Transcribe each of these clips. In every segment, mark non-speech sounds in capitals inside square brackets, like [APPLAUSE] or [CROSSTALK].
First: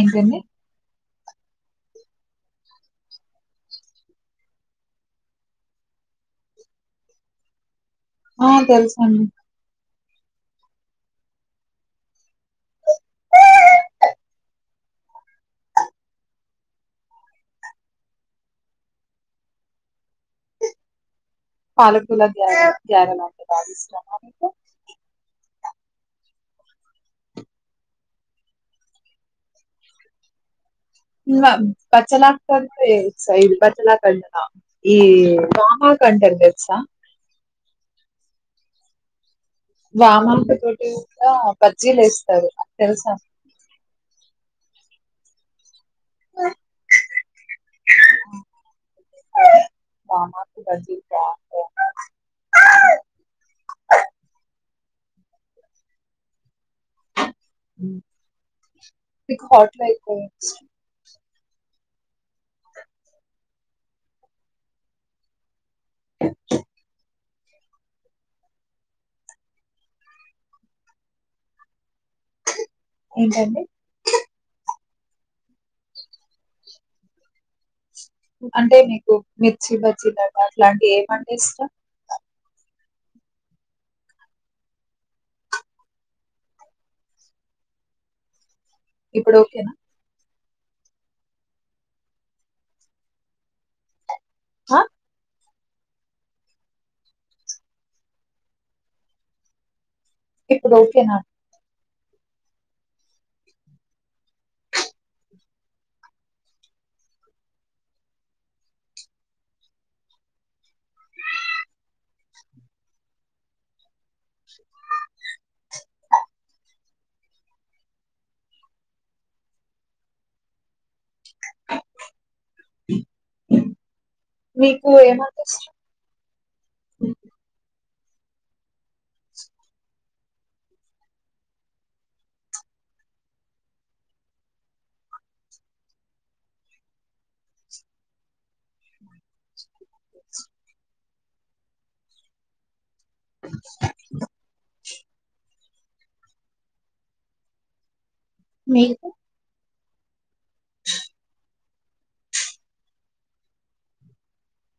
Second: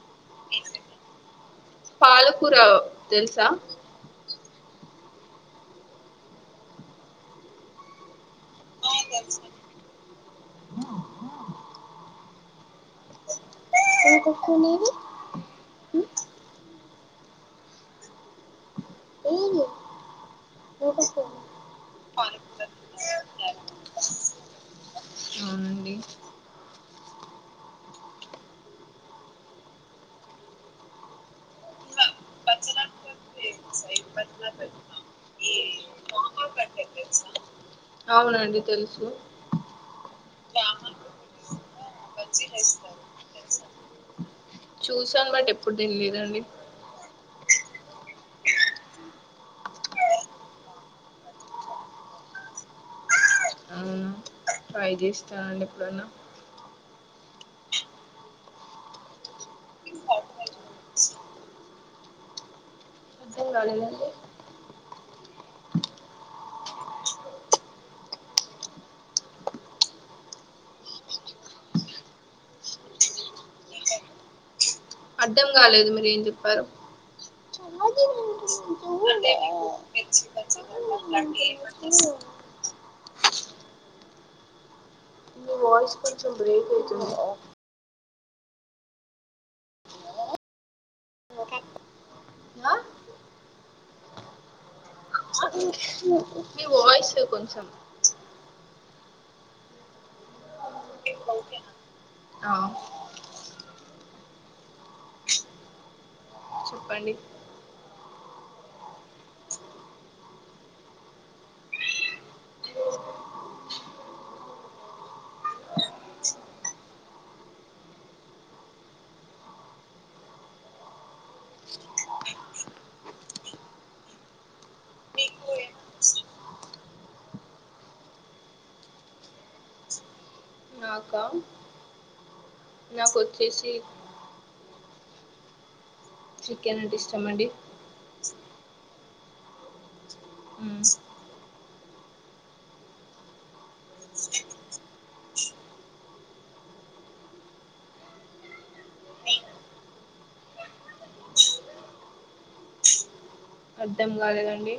ఏంటడి పాాలకూర తెలుసా, ఆ తెలుస అండి ఆ కుకు మీది ఇ [UNINTELLIGIBLE] పాలకుల ధ్యా ధ్యార నాంట బాధస్తమ అవునండి ఇ బచ్చలకు [UNINTELLIGIBLE] లా క ఈ వామకు కంటం తెలుసా అవునండి తెలుసు వామకు తోటి కూడా బజ్జీలు వేస్తారు తెలుసా చూసమండి ఎప్పుడు తినలేదండి [UNINTELLIGIBLE] ట్రై చేస్తానండి ఎప్పుడన్న [UNINTELLIGIBLE] [UNINTELLIGIBLE] అ ఏంటండి అర్ధం కాలేదు మీరు ఏం చెప్పారో అంటే మీకు మిర్చి బజ్జీలు అట్లా అట్లాంటి ఏమంటే ఇష్టం [UNINTELLIGIBLE] మీ వాయిస్ కొంచెం బ్రేక్ అవుతుంద ఇప్పుడు ఓకేన ఆ? హ మీ వాయిస్ కొంచెం ఇప్పుడు ఒకేన ఆ చెప్పండి మీకు [UNINTELLIGIBLE] నాక నాకు ఒచ్చేసి చికెన్ అంటే ఇష్టంమండి ఉమ్ మీకు అర్ధం కాలేదండి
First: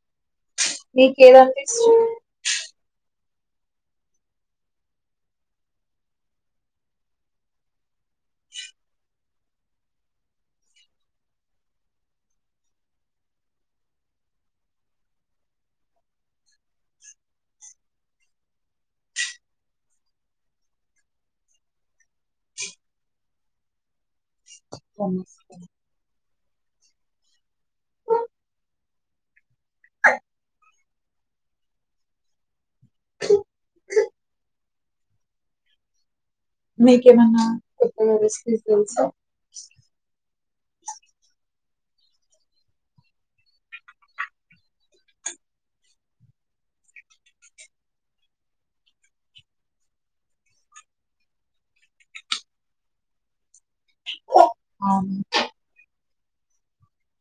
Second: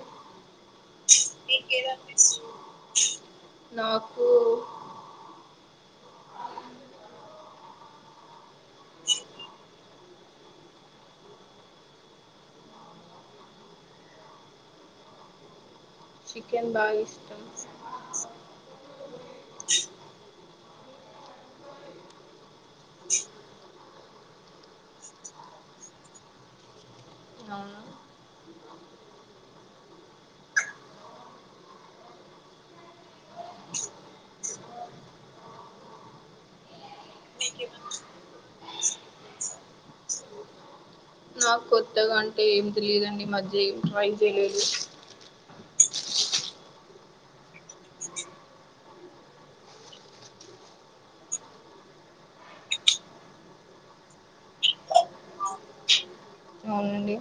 మీకు [UNINTELLIGIBLE] నాకు చికెన్ బాగ ఇష్టం [UNINTELLIGIBLE] అవును మీక ఏమన్నా కొత్తగా రిసెపీస్ తెలుసా నాకు కొత్తగా అంటే ఏమి తెలిదండి మధ్య ఏమి ట్రై చేయలేదు [UNINTELLIGIBLE] అవునండి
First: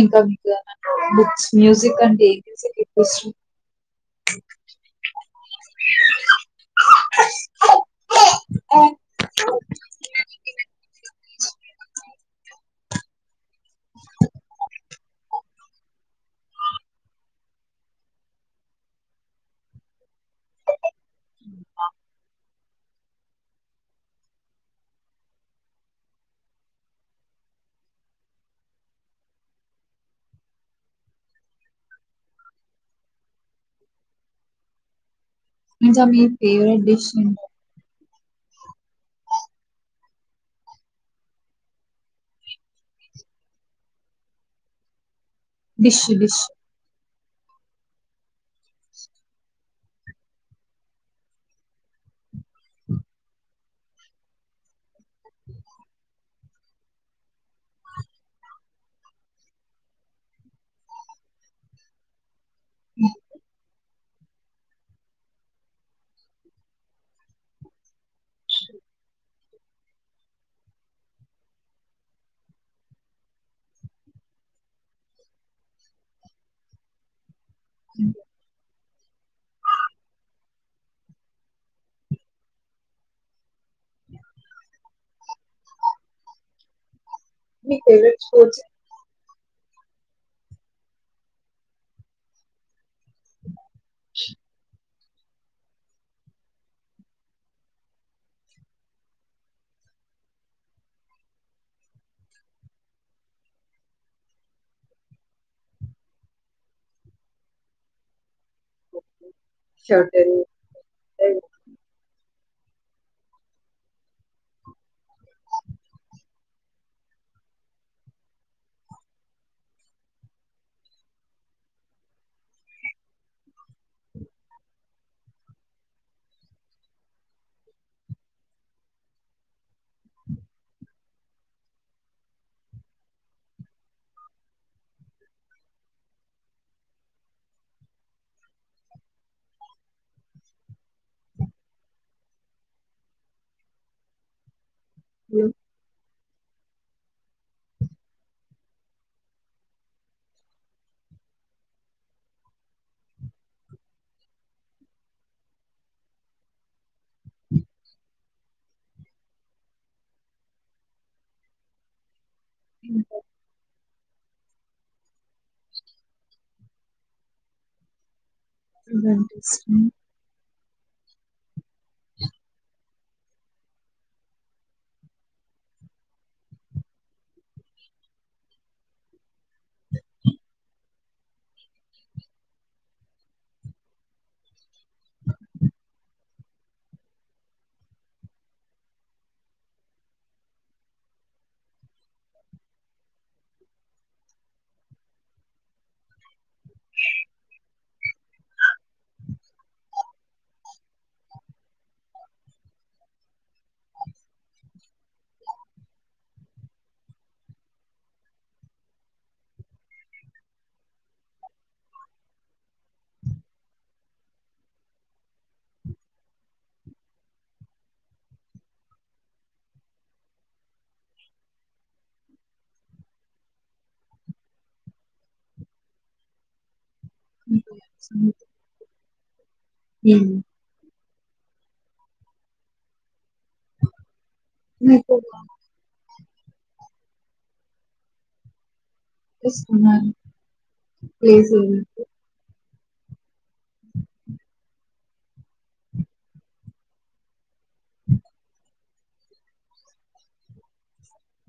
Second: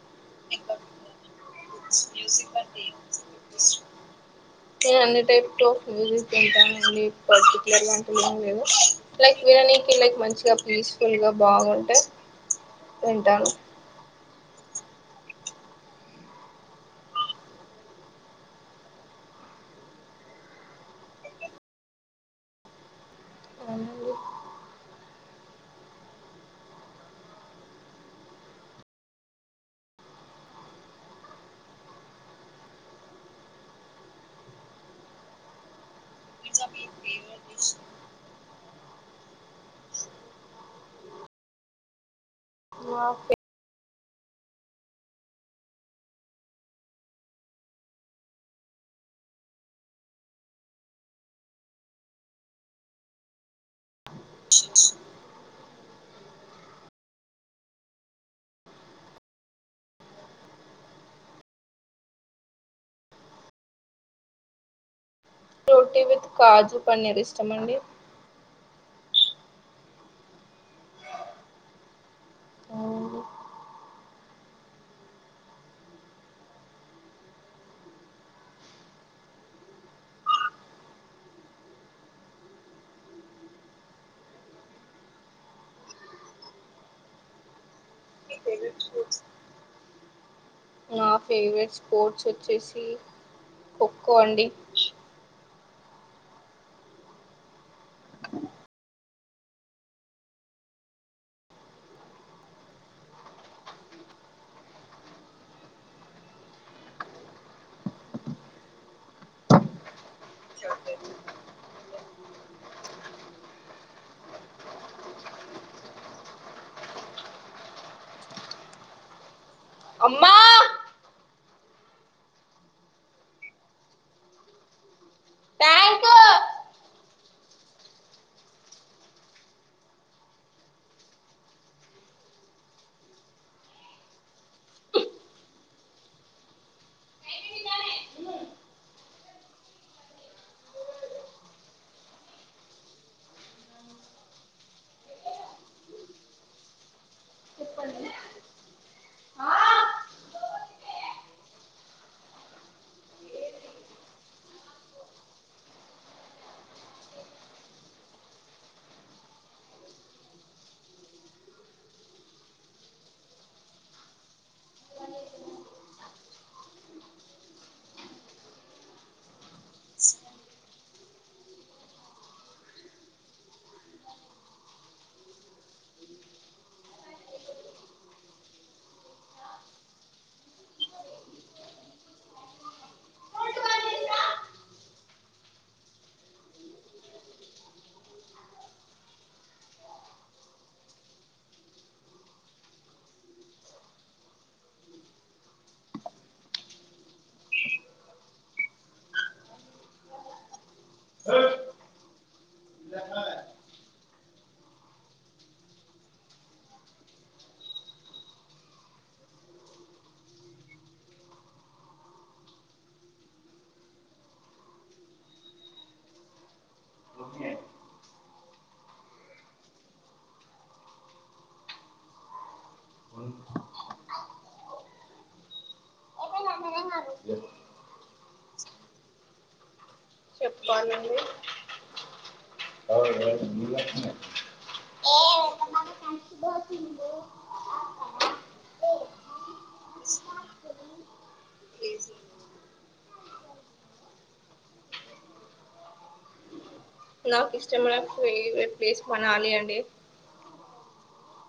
ఇంకా మీకున్న బుక్స్ మ్యూజిక్ అంటే మ్యూజిక్ [UNINTELLIGIBLE] నేను అన్ని టైప్ ఆఫ్ మ్యూజిక్ విటానండి పర్టిక్యులర్ అంటూ ఏం లేదు లైక్ విననికి లైక్ మంచిగ పీస్ఫుల్గా బాగుంటే వింటాను అవునండి [UNINTELLIGIBLE] మీ favourite dish [UNINTELLIGIBLE] dish dish [UNINTELLIGIBLE] roti with కాజు పన్నీర్ ఇష్టమండి అవునండి [INAUDIBLE] మీ ఫేవరెట్ స్పోర్ట్స్ నా ఫేవరెట్ స్పోర్ట్స్ వచ్చేసి ఖోఖో అండి [INAUDIBLE] షాటరి చాక్లెట్ అమ్మ ఉ చెప్పండి [UNINTELLIGIBLE] ఫ్రెండ్స్ [UNINTELLIGIBLE] ఆ ఉమ్ వాళ్లను మీకు బాకింద ఇష్టమైన ప్లేస్ ఏది నాకు ఇష్టమైన ఫేవరట్ ప్లేస్ మనాలి అండి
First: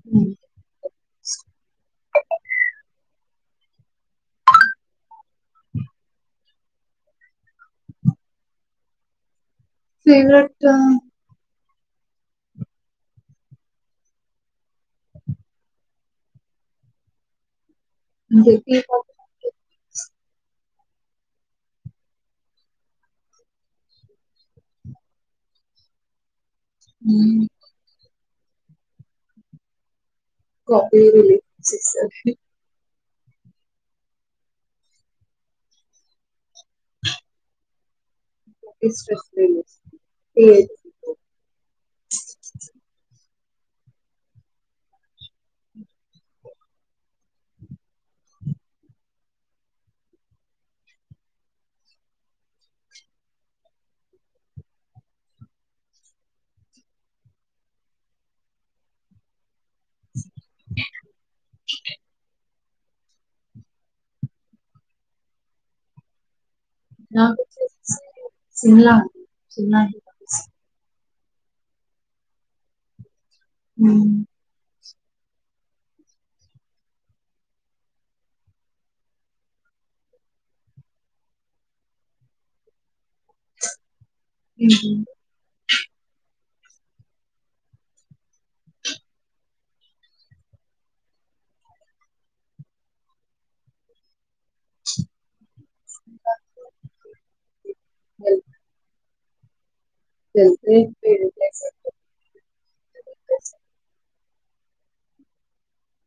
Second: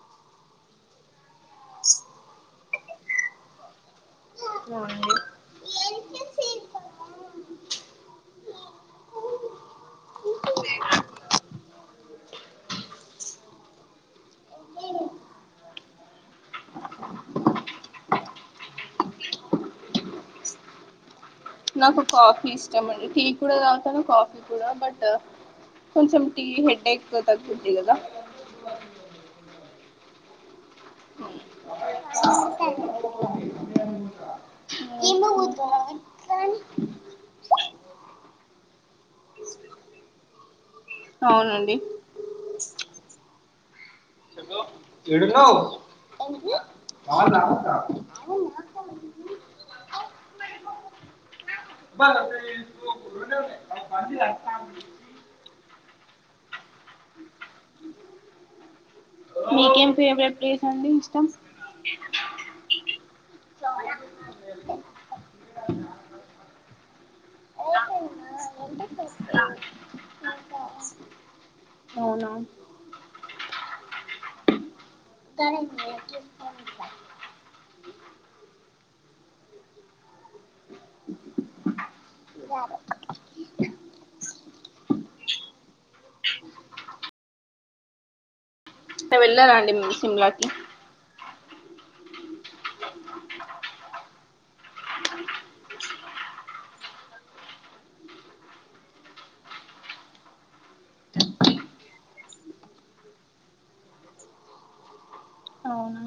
ఉమ్ అవుడినండి ఎంతసేపు ఫేవరెట్ ఆ నువు ఎక్కే నాకు కాఫీ ఇష్టండి టీ కూడా తగుతాను కాఫీ కూడా బట్ కొంచెం టీ హెడేక్ అంటే తగ్గుతది కదా కాపీ లేక్చ్చ సార్ ఏమీ వద్దు ఏ [UNINTELLIGIBLE] అవునండి ఏడున్నావ్ ఎవ్వరు అవసరం లేదు మీకేం ఫేవరెట్ ప్లేస్ అండి ఇష్టం నాకు సిమ్లా అంటే ఇష్టం అవునా ఉ తనే ఉ వెళ్లారండి సిమ్లాకి [UNINTELLIGIBLE] వెళ్తే ప్లేస్ అవుతది అవునా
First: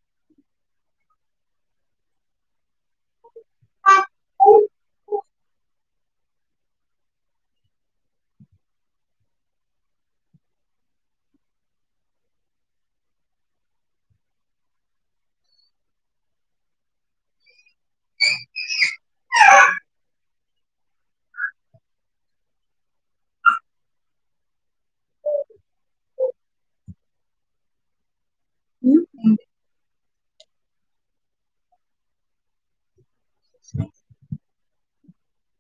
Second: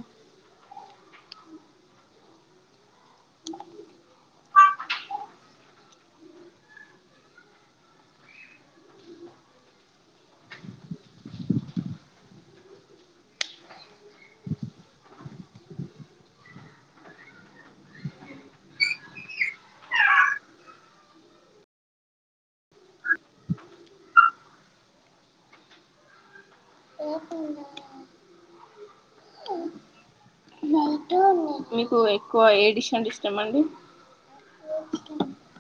ఉ మీకు ఎక్కువ ఏ డిషన్లు అంటే ఇష్టం అండి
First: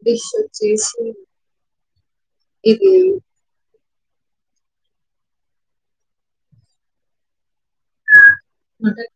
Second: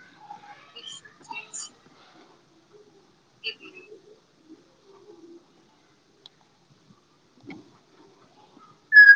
డిష్ వచ్చేసి ఇది మంట